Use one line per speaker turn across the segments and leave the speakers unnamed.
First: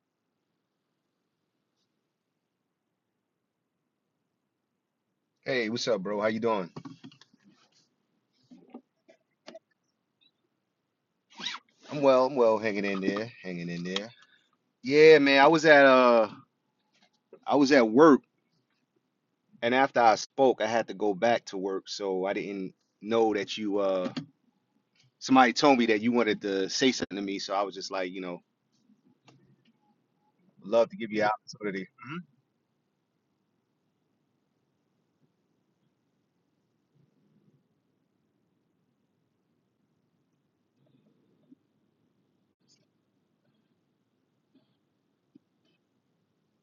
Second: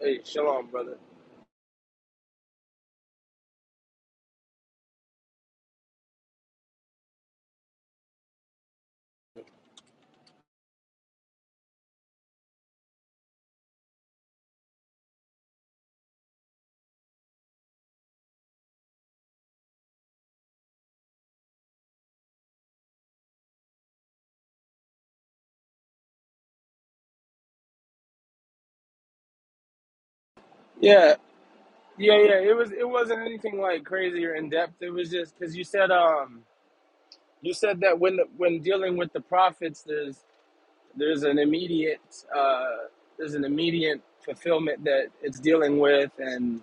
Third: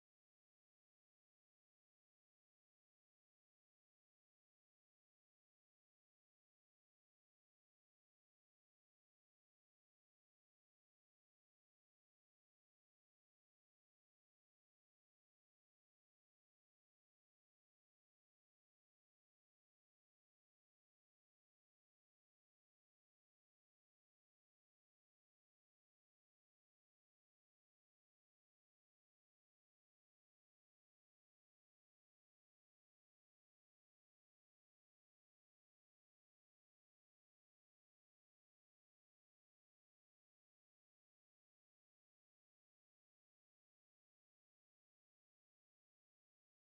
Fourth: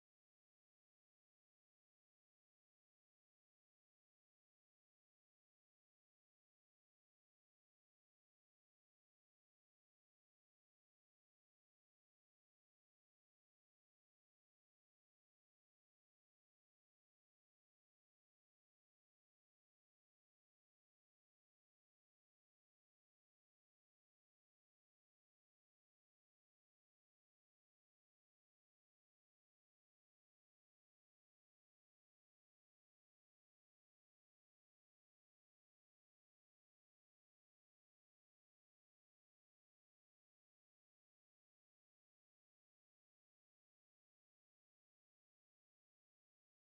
Hey, shalom, brother.
Hey, what's up, bro? How you doing? I'm well. I'm well, hanging in there, hanging in there. Yeah, man. I was at uh, I was at work, and after I spoke, I had to go back to work, so I didn't know that you uh, somebody told me that you wanted to say something to me, so I was just like, you know, love to give
Yeah,
you the opportunity.
yeah,
Mhm.
yeah. It was it wasn't anything like crazy or in depth. It was just because you said um you said that when when dealing with the prophets, there's there's an immediate uh there's an immediate fulfillment that it's dealing with, and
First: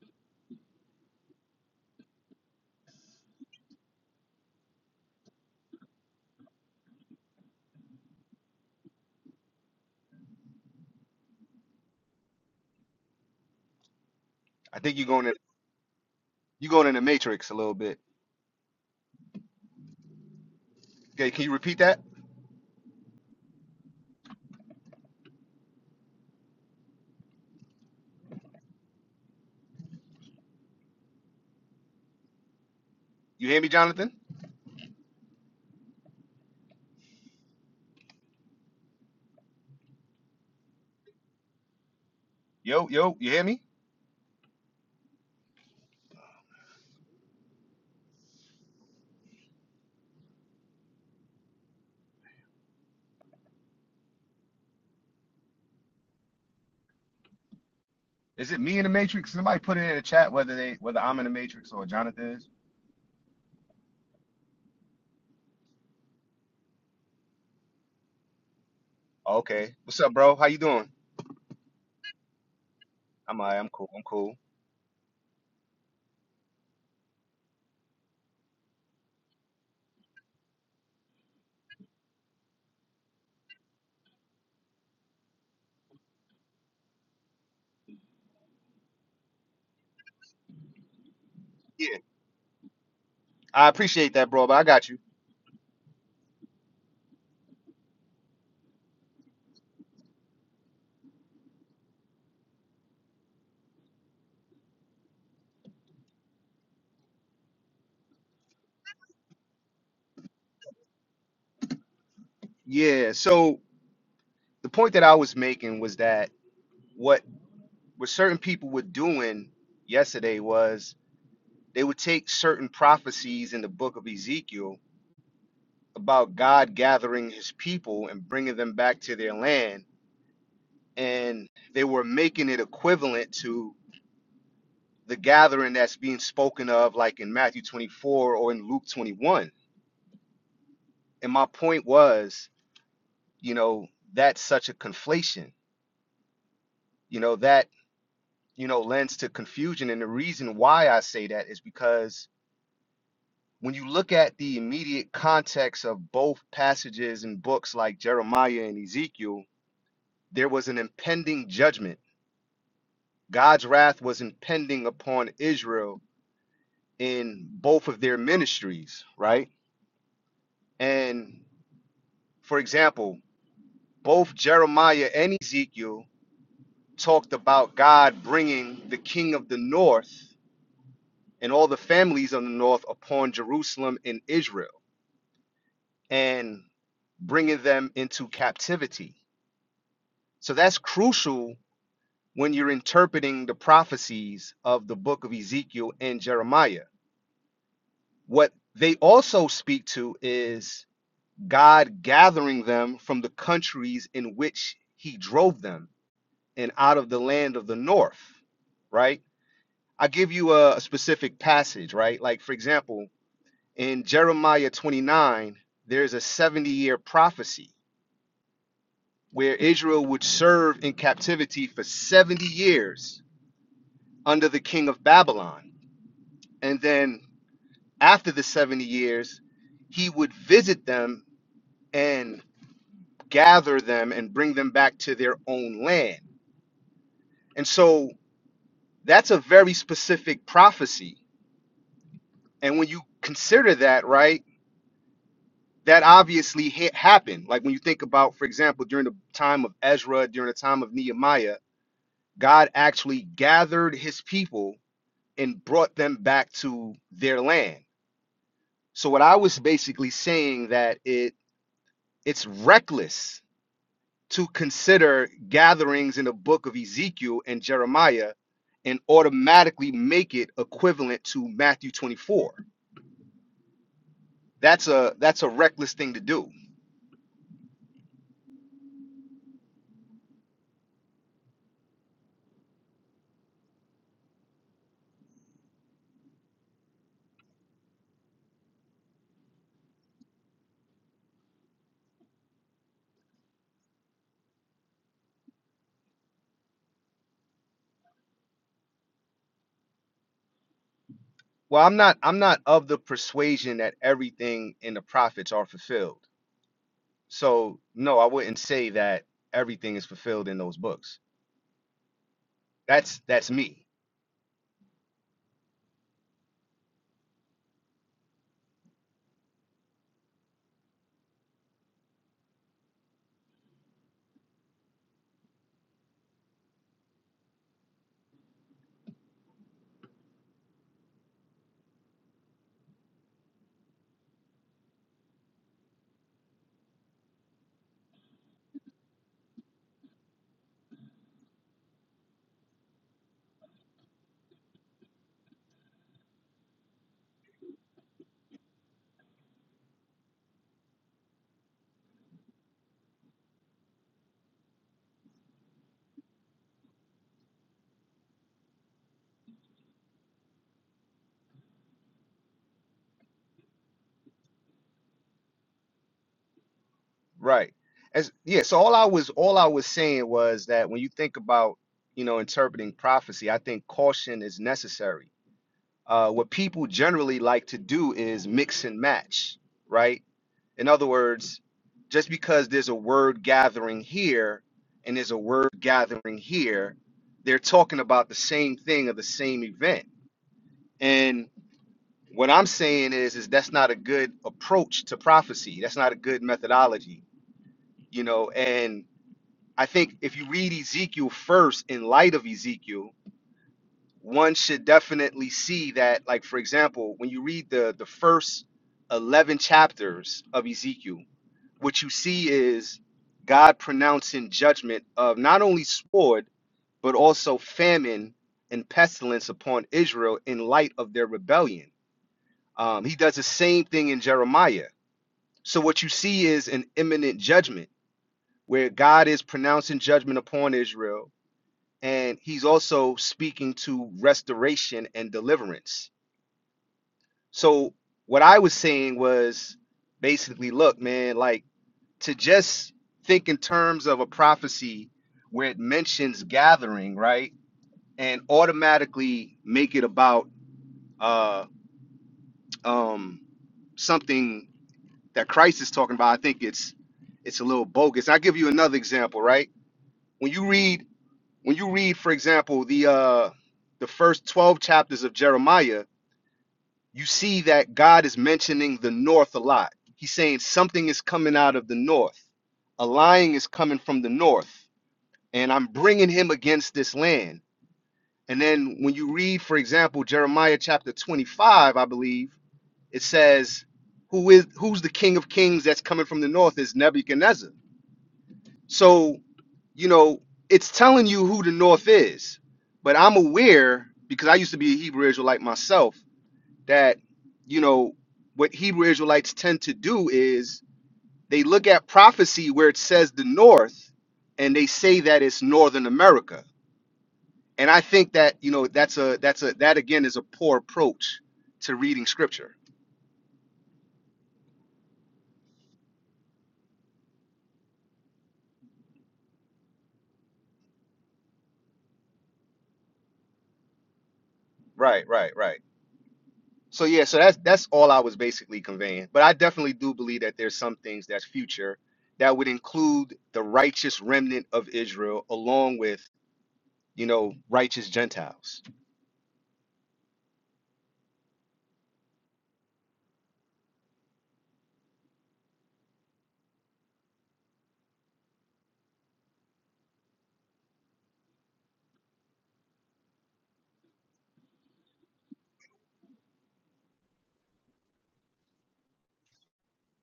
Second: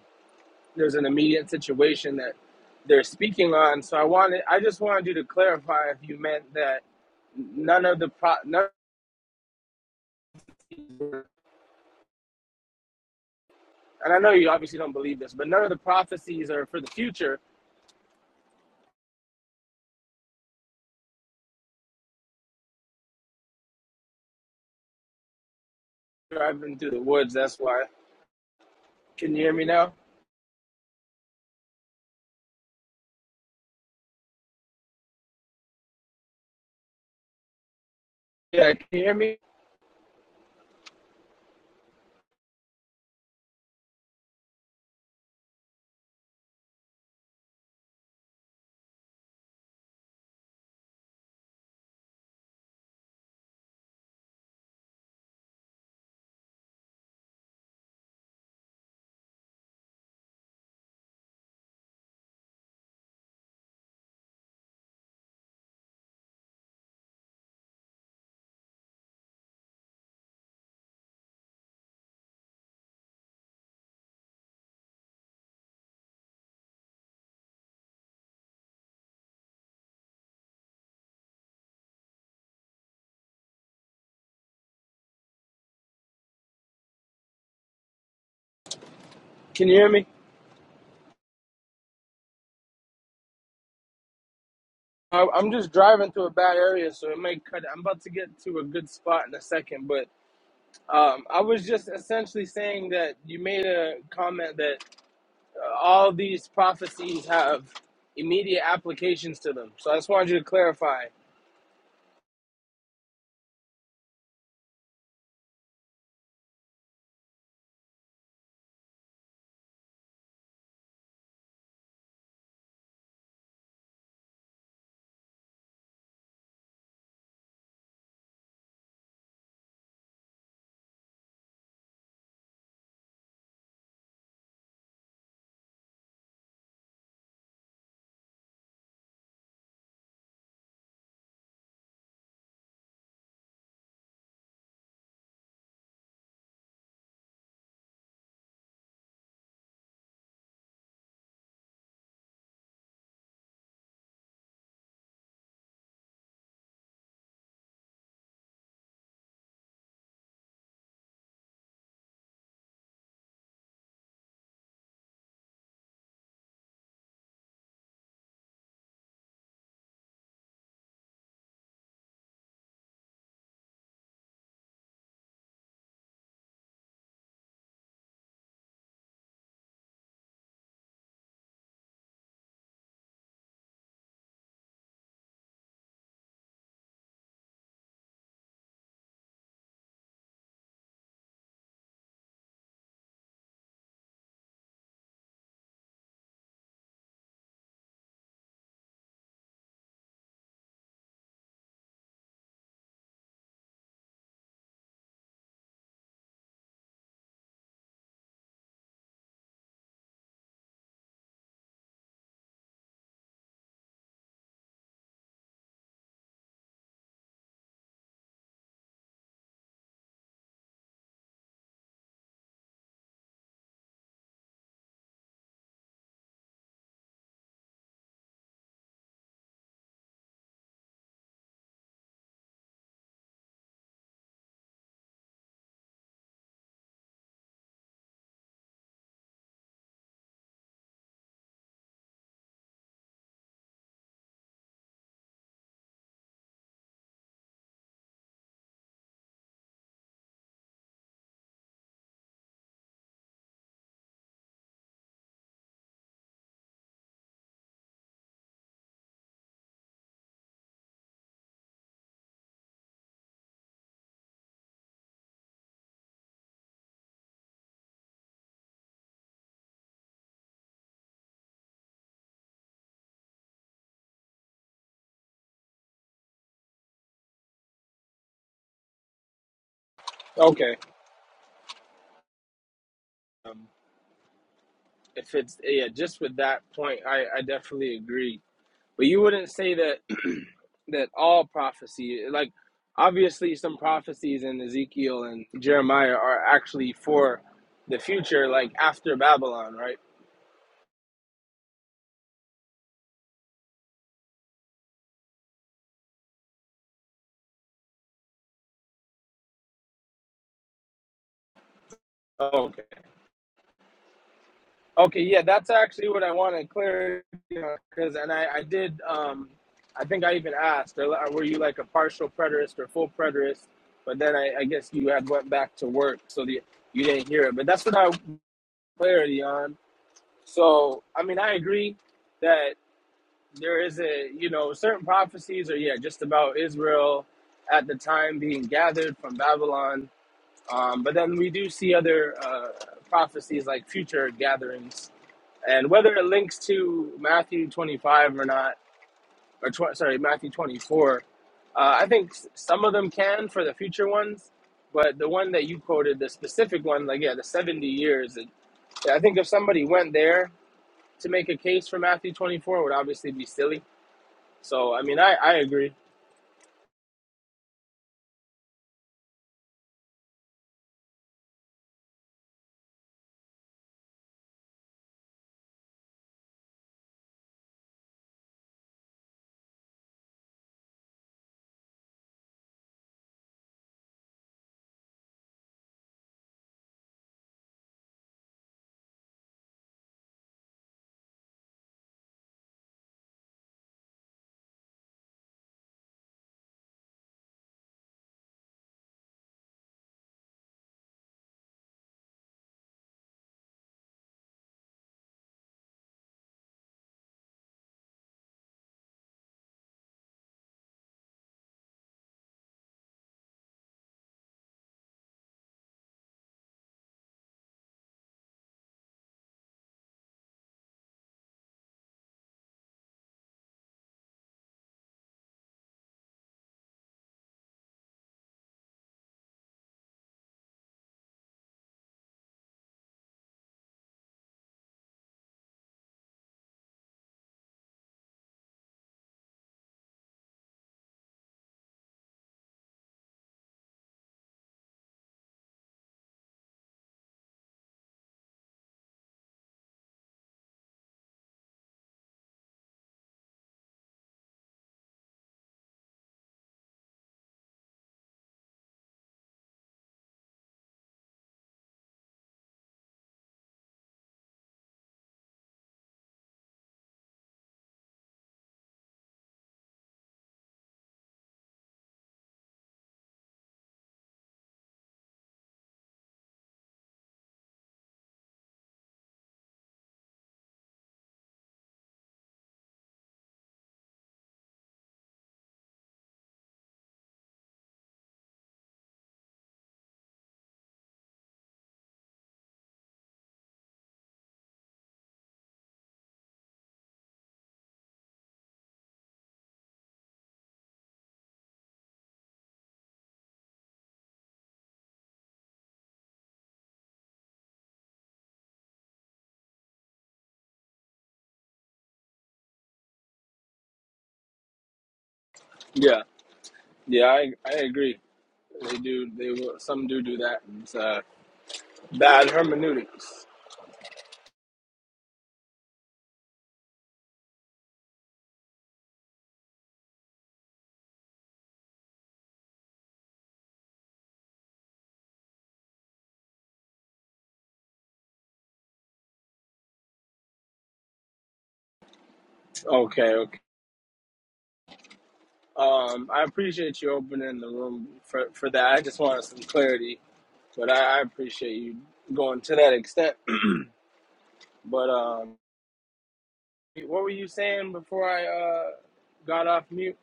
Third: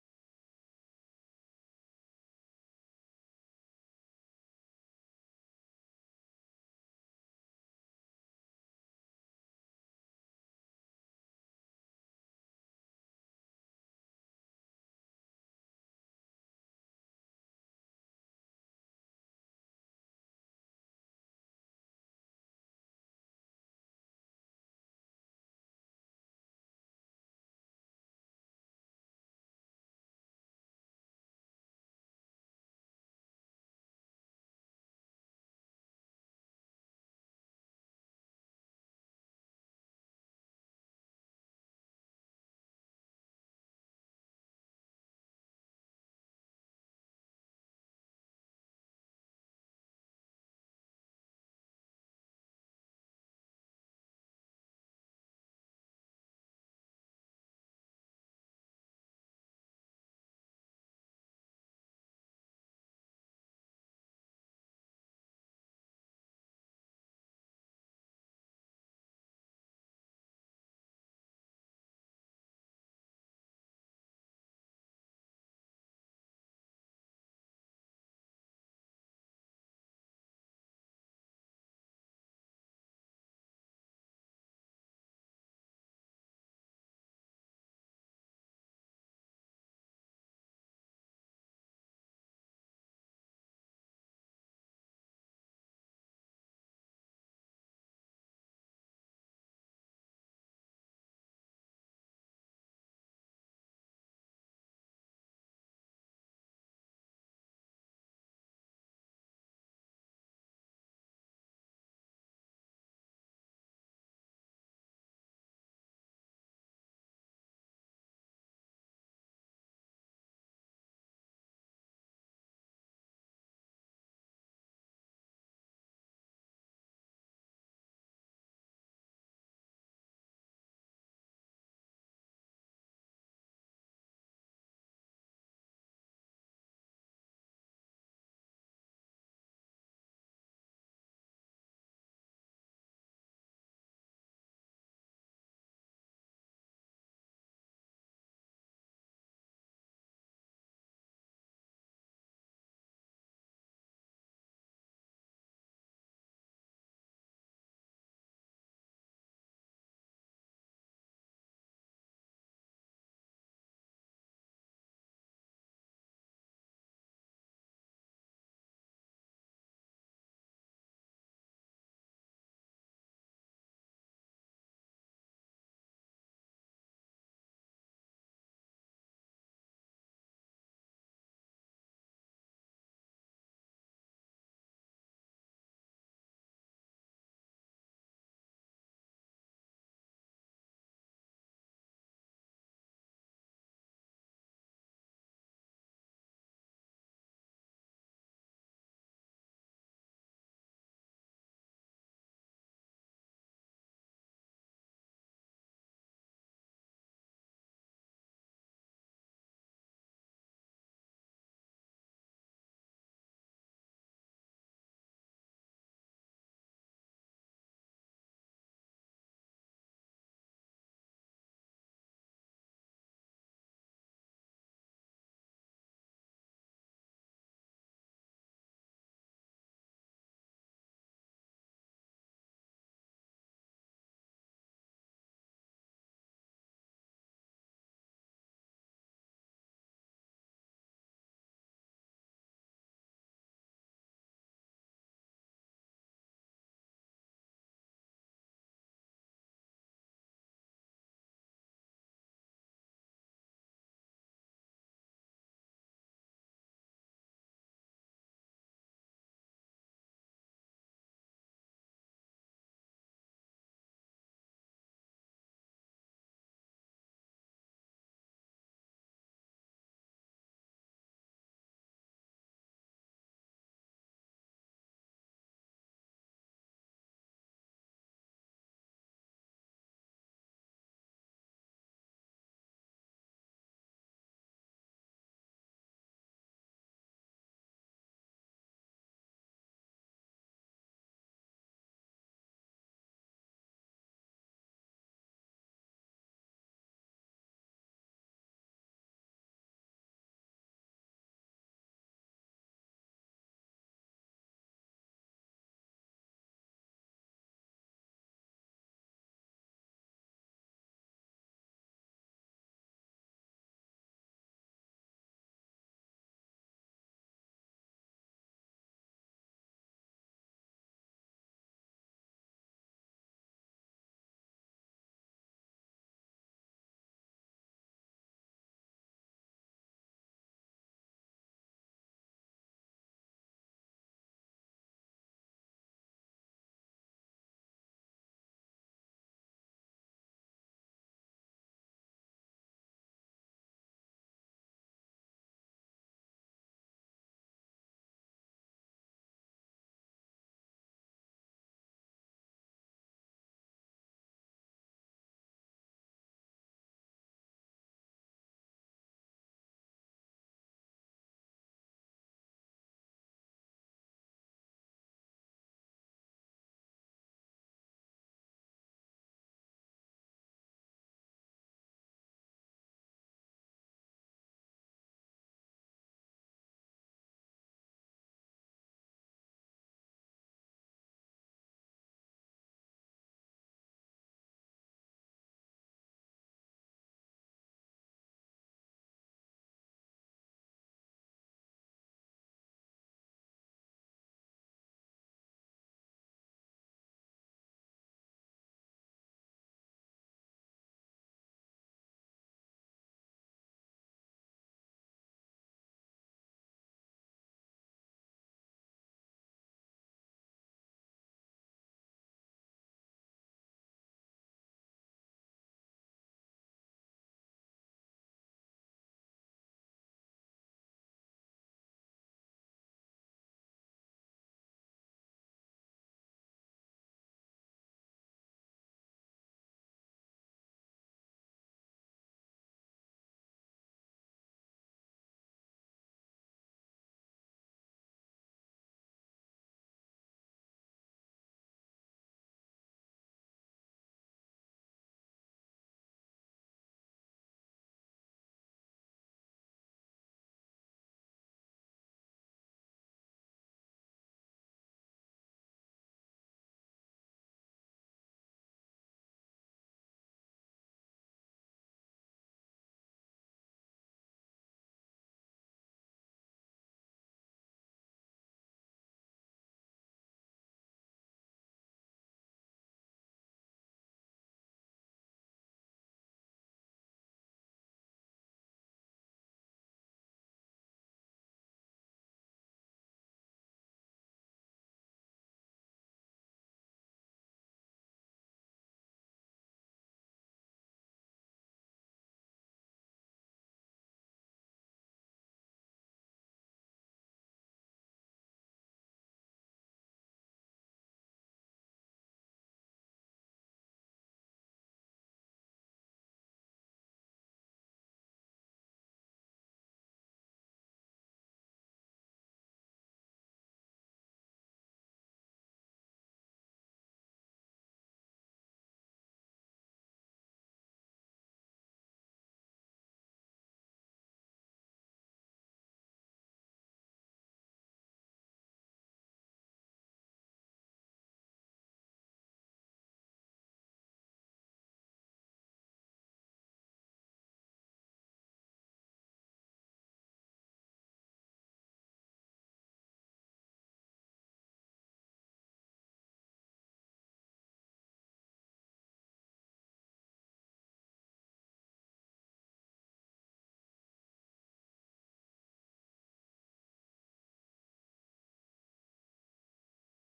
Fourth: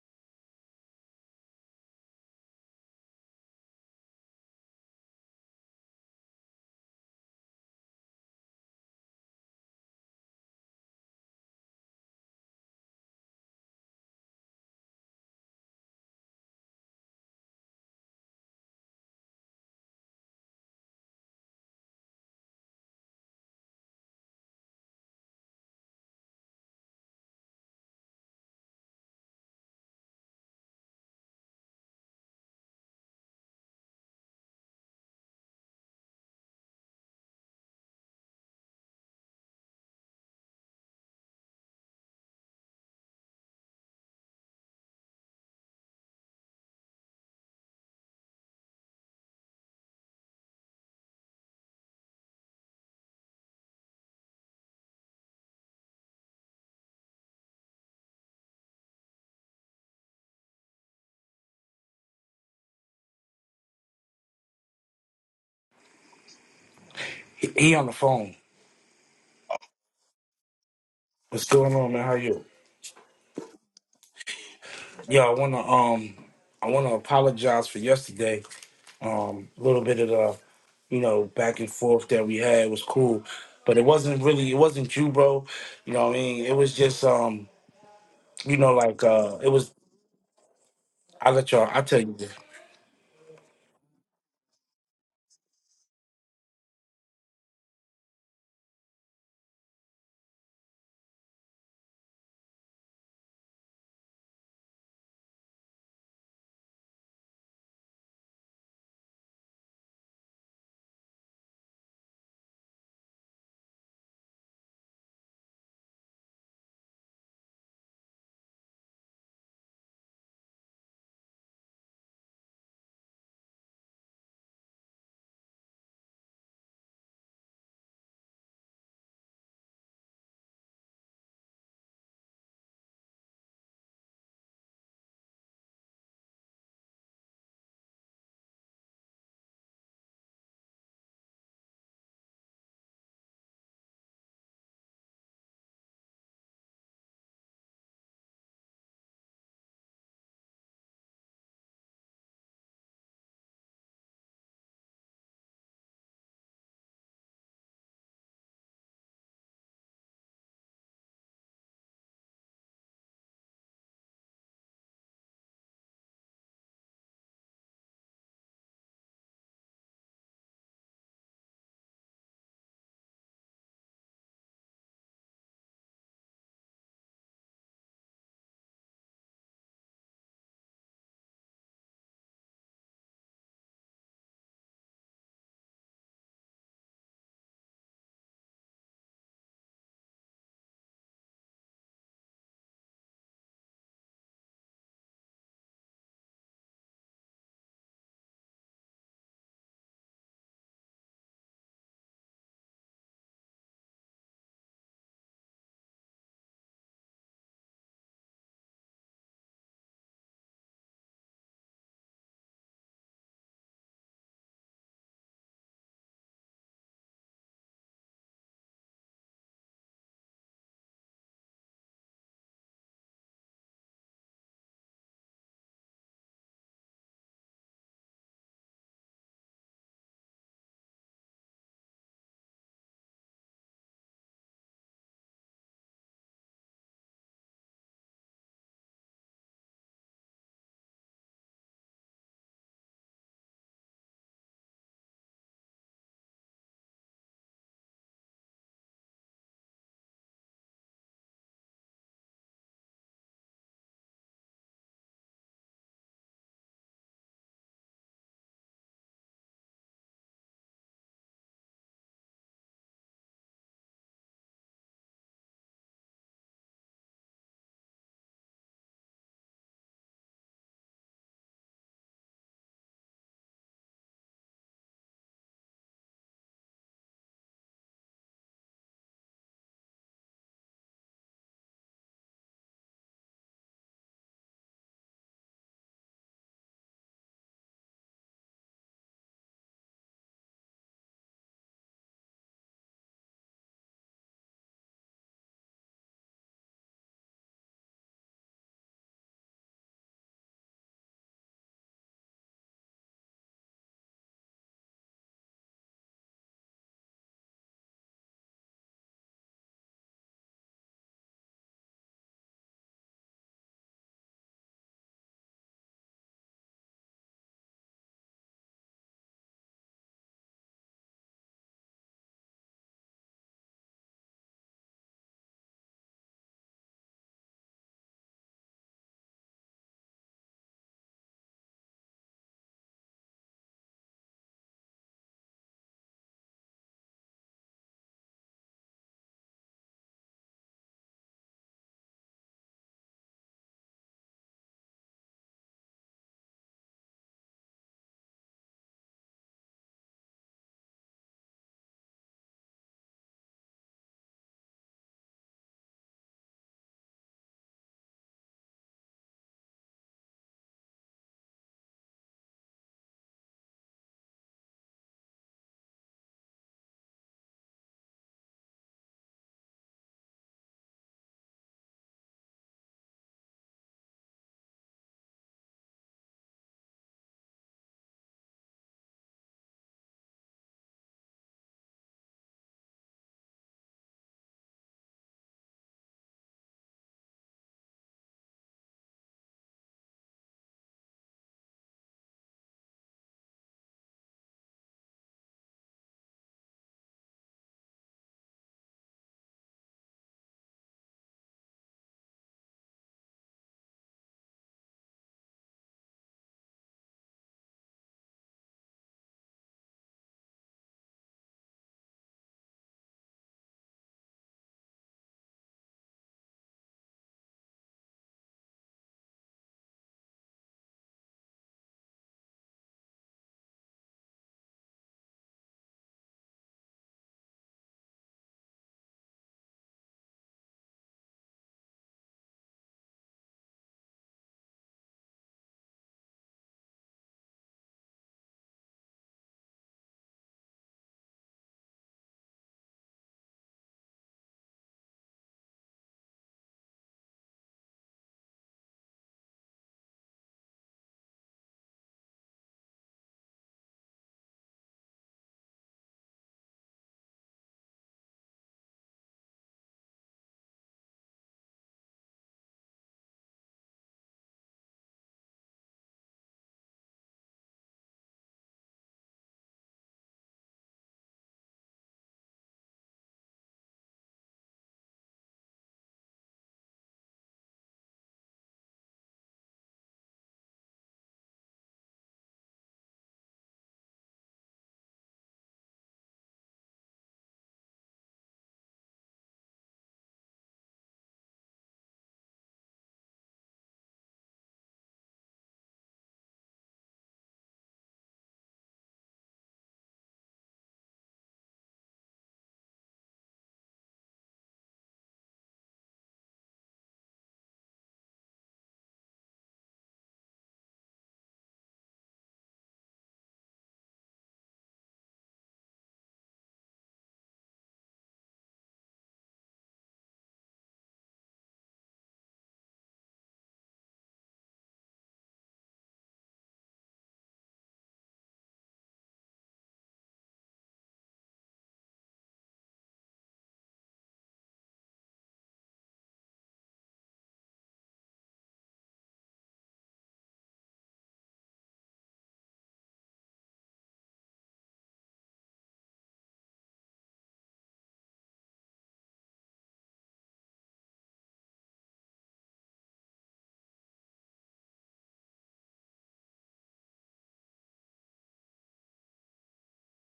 there's an immediate situation that they're speaking on. So I wanted I just wanted you to clarify if you meant that none of the pro none and I know you obviously
I
don't
think you're
believe
going
this,
to
but none of the prophecies are
you
for the
going in the
future.
matrix a little bit. Okay, can you repeat that?
I've been through the woods, that's why. Can you hear me now?
You hear me, Jonathan?
Yeah, can you hear me?
Yo, yo, you hear me? Is it me in the matrix? Somebody put it in the chat whether they whether I'm in the matrix or Jonathan is.
He on the phone.
Okay. What's up, bro? How you doing?
What's going on, man? How you?
I'm all right. I'm cool. I'm cool.
Yeah, I wanna um I wanna apologize for yesterday. Um a little bit of the you know, back and forth that we had was cool. But it wasn't really it wasn't you, bro. You know what I mean? It was just um, you know, like uh it
Can
was
you hear me?
I'll let y'all I'll
Yeah,
tell you.
I appreciate that, bro. But I got you.
I- I'm just driving through a bad area, so it might cut. I'm about to get to a good spot in a second, but um, I was just essentially saying that you made a comment that uh, all these prophecies have immediate applications to them. So I just wanted you to clarify.
Yeah. So the point that I was making was that what what certain people were doing yesterday was they would take certain prophecies in the book of Ezekiel about God gathering His people and bringing them back to their land, and they were making it equivalent to the gathering that's being spoken of, like in Matthew 24 or in Luke 21. And my point was, you know, that's such a conflation you know that you know lends to confusion and the reason why i say that is because when you look at the immediate context of both passages in books like jeremiah and ezekiel there was an impending judgment god's wrath was impending upon israel in both of their ministries right and for example both jeremiah and ezekiel talked about god bringing the king of the north and all the families of the north upon Jerusalem and Israel and bringing them into captivity. So that's crucial when you're interpreting the prophecies of the book of Ezekiel and Jeremiah. What they also speak to is God gathering them from the countries in which he drove them and out of the land of the north, right? I give you a, a specific passage, right? Like, for example, in Jeremiah 29, there's a 70 year prophecy where Israel would serve in captivity for 70 years under the king of Babylon. And then after the 70 years, he would visit them and gather them and bring them back to their own land. And so that's a very specific prophecy. And when you consider that, right, that obviously ha- happened. Like when you think about, for example, during the time of Ezra, during the time of Nehemiah, God actually gathered his people and brought them back to their land. So what I was basically saying that it it's reckless to consider gatherings in the book of Ezekiel and Jeremiah and automatically make it equivalent to Matthew 24. That's a that's a reckless thing to do.
Okay. Um, if it's yeah, just with that point, I, I definitely agree. But you wouldn't say that that all prophecy, like obviously some prophecies in Ezekiel and Jeremiah are actually for the future, like after Babylon, right?
Well, I'm not I'm not of the persuasion that everything in the prophets are fulfilled. So no, I wouldn't say that everything is fulfilled in those books.
Okay.
That's that's me,
Okay, yeah, that's actually what I want to clear you know, because, and I, I did, um, I think I even asked, or were you like a partial preterist or full preterist? But then I, I guess you had went back to work, so the, you didn't hear it. But that's what I clarity on. So, I mean, I agree that there is a you know certain prophecies are yeah just about Israel at the time being gathered from Babylon, um, but then we do see other uh, prophecies like future gatherings, and whether it links to Matthew twenty five or not, or tw- sorry Matthew twenty four, uh, I think s- some of them can for the future ones, but the one that you quoted, the specific one, like yeah, the seventy years, it, I think if somebody went there to make a case for Matthew twenty four, it would obviously be silly so I mean, I I agree.
right? As yeah, so all I was all I was saying was that when you think about you know interpreting prophecy, I think caution is necessary. Uh, what people generally like to do is mix and match, right? In other words, just because there's a word gathering here and there's a word gathering here, they're talking about the same thing or the same event. And what I'm saying is, is that's not a good approach to prophecy. That's not a good methodology you know and i think if you read ezekiel first in light of ezekiel one should definitely see that like for example when you read the the first 11 chapters of ezekiel what you see is god pronouncing judgment of not only sword but also famine and pestilence upon israel in light of their rebellion um, he does the same thing in jeremiah so what you see is an imminent judgment where God is pronouncing judgment upon Israel and he's also speaking to restoration and deliverance. So what I was saying was basically look man like to just think in terms of a prophecy where it mentions gathering, right? And automatically make it about uh um something that Christ is talking about. I think it's it's a little bogus. I'll give you another example, right? When you read when you read, for example, the uh the first 12 chapters of Jeremiah, you see that God is mentioning the north a lot. He's saying something is coming out of the north. A lion is coming from the north, and I'm bringing him against this land. And then when you read, for example, Jeremiah chapter 25, I believe, it says who is who's the king of kings that's coming from the north is Nebuchadnezzar. So you know, it's telling you who the North is. But I'm aware, because I used to be a Hebrew Israelite myself, that, you know, what Hebrew Israelites tend to do is they look at prophecy where it says the North and they say that it's Northern America. And I think that, you know, that's a, that's a, that again is a poor approach to reading scripture.
Yeah, yeah, I I agree. They do. They will. Some do do that. It's uh, bad hermeneutics.
Right, right, right. So yeah, so that's that's all I was basically conveying. But I definitely do believe that there's some things that's future that would include the righteous remnant of Israel along with, you know, righteous Gentiles.
Okay, okay. Um, I appreciate you opening the room for for that. I just wanted some clarity, but I, I appreciate you going to that extent. But um, what were you saying before I uh got off mute?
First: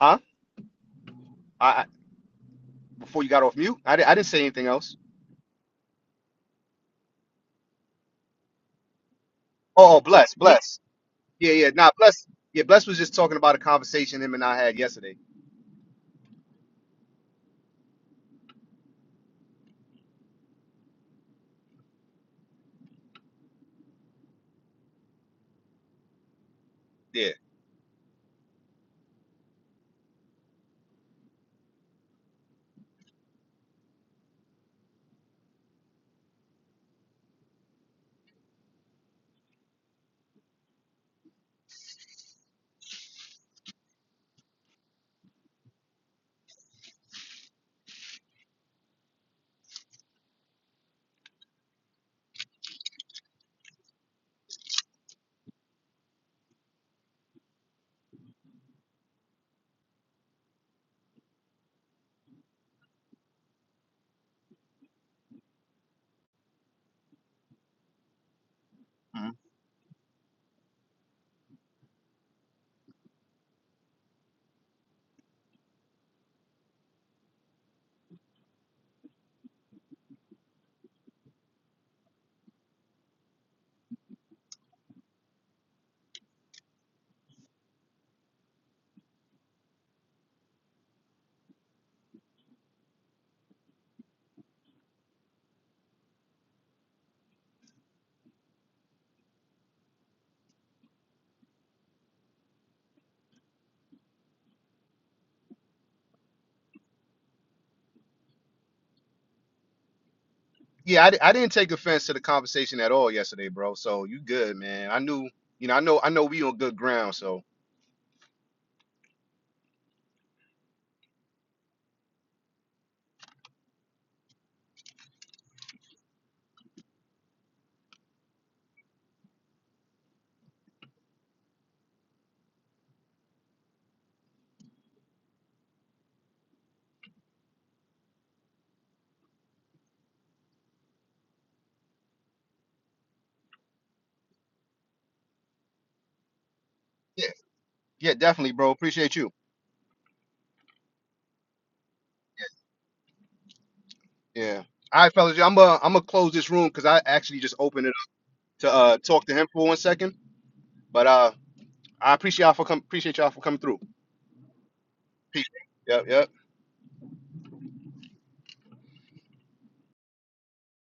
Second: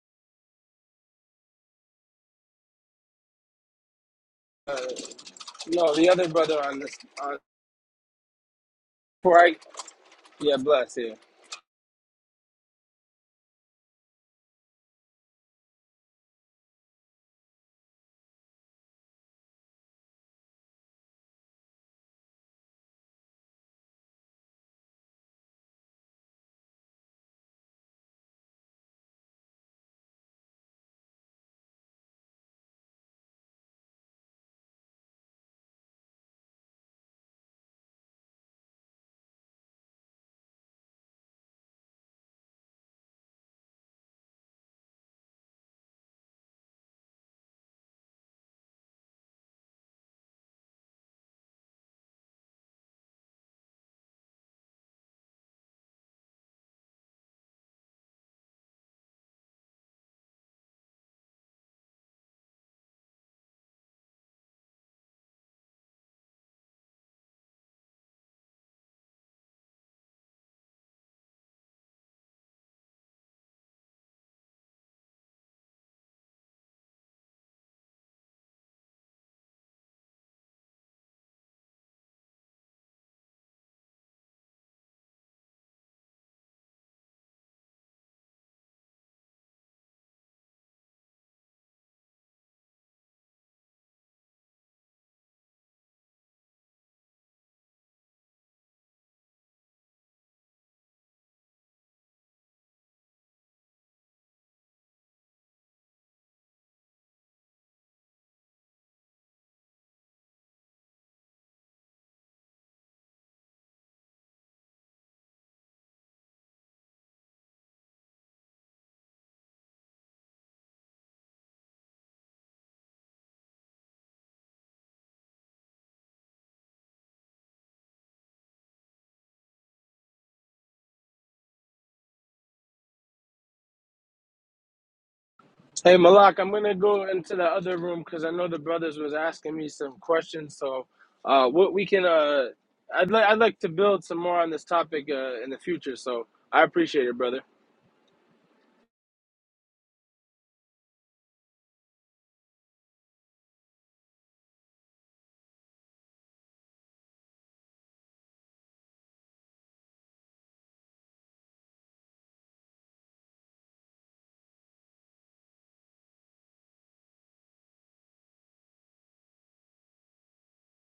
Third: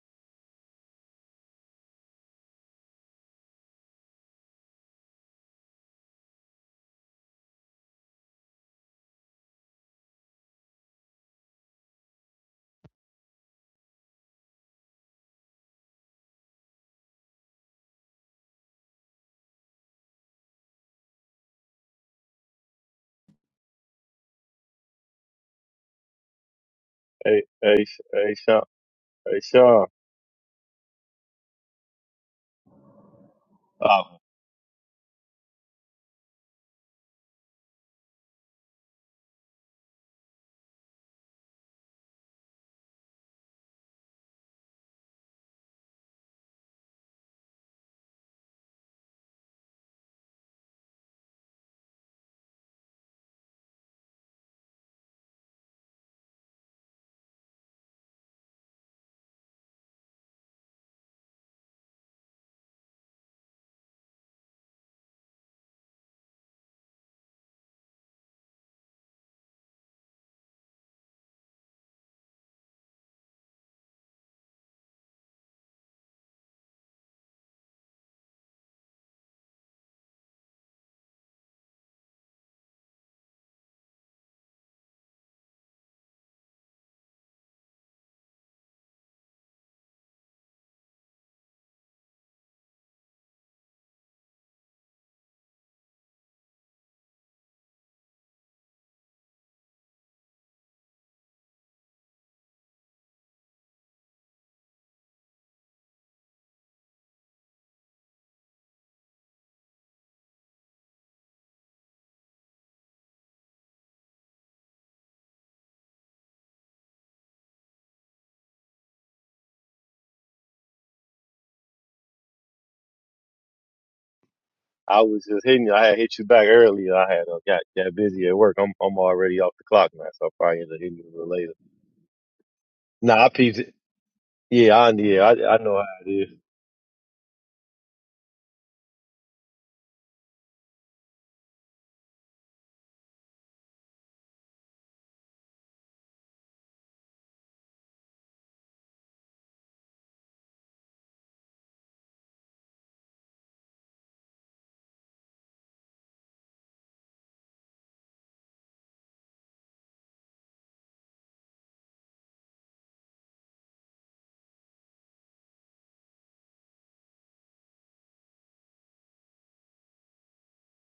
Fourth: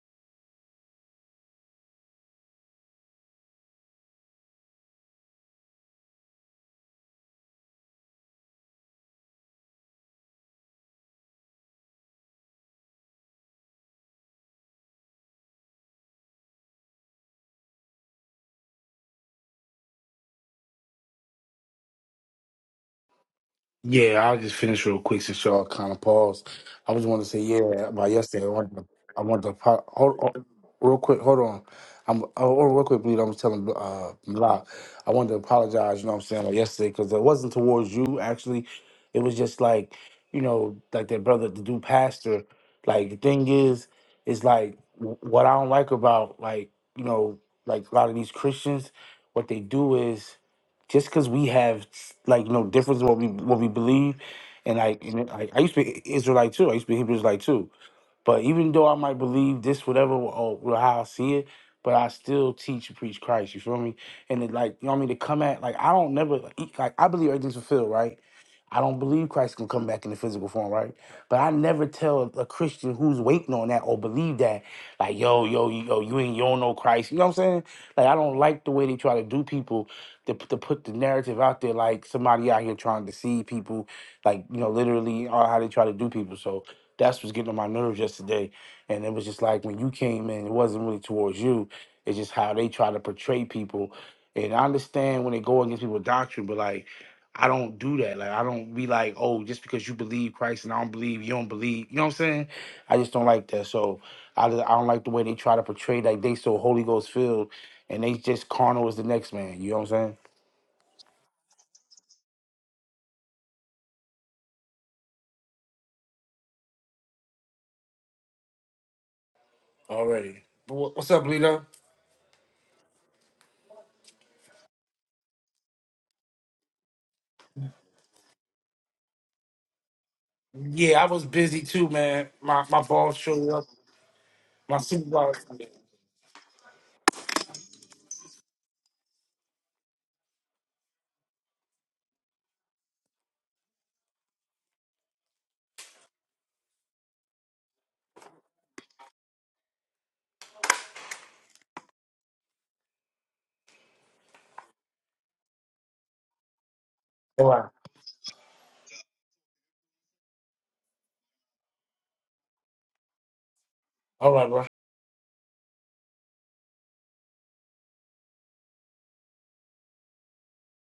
Huh? I, I before you got off mute, I, di- I didn't say anything
Uh,
else.
no, the other brother on this. On, before I
Oh, oh, bless,
yeah,
bless.
bless you.
Yeah, yeah, nah, bless. Yeah, bless was just talking about a conversation him and I had yesterday.
Yeah, I'll just finish real quick since y'all kind of paused. I just want to
Yeah.
say,
Hey, hey,
yeah,
Sh-
about
hey,
yesterday, I
Sean.
wanted to, I
Hey,
wanted to po-
Sean.
hold on, real quick. Hold on, I'm oh, hold real quick, bleed. I was telling
Uh,
uh, Block, I wanted to apologize. You know what I'm saying? Like yesterday, because it wasn't towards you. Actually, it was just like, you know, like that brother, the dude pastor. Like the thing is, is like w- what I don't like about like you know like a lot of these Christians, what they do is just because we have like you know difference in what we what we believe, and I, and I I used to be Israelite too. I used to be Hebrew Israelite too. But even though I might believe this, whatever, or, or how I see it, but I still teach and preach Christ. You feel me? And it like, you know what I mean? To come at, like, I don't never, like, e, like, I believe everything's fulfilled, right? I don't believe
Mhm.
Christ can come back in the physical form, right? But I never tell a Christian who's waiting on that or believe that, like, yo, yo, yo, you ain't, you don't know Christ. You know what I'm saying? Like, I don't like the way they try to do people to, to put the narrative out there, like somebody out here trying to deceive people, like, you know, literally, or how they try to do people. So, that's what's getting on my nerves yesterday. And it was just like when you came in, it wasn't really towards you. It's just how they try to portray people. And I understand when they go against people's doctrine, but like I don't do that. Like I don't be like, oh, just because you believe Christ and I don't believe, you don't believe. You know what I'm saying? I just don't like that. So I just, I don't like the way they try to portray like they so Holy Ghost filled and they just carnal as the next man. You know what I'm saying?
Yeah, I, di- I didn't take offense to the conversation at all yesterday, bro. So you good, man. I knew, you know, I know I know we on good ground, so
Already. Wha- What's up, Lito?
I was just hitting you. I had hit you back earlier. I had uh, got got busy at work. I'm I'm already off the clock now, so I'll probably end up hitting you
Yeah, I
a
was
little later.
busy too, man. My my boss
Nah, I
showed
peeped.
up.
it. Yeah,
My
I yeah,
supervisor.
I I know how
Hey
it is.
Malak, I'm gonna go into the other room because I know the brothers was asking me some questions. So, uh, what we can, uh, I'd like I'd like to build some more on this topic uh, in the future. So I appreciate it,
yeah.
brother.
Yeah, definitely, bro. Appreciate you. Yeah. All right, fellas. I'm uh, I'm gonna close this room because I actually
All
just
right.
opened it up to uh, talk to him for one second. But uh, I appreciate y'all for com- appreciate y'all for coming through.
All right, bro.
Peace. Yep. Yep.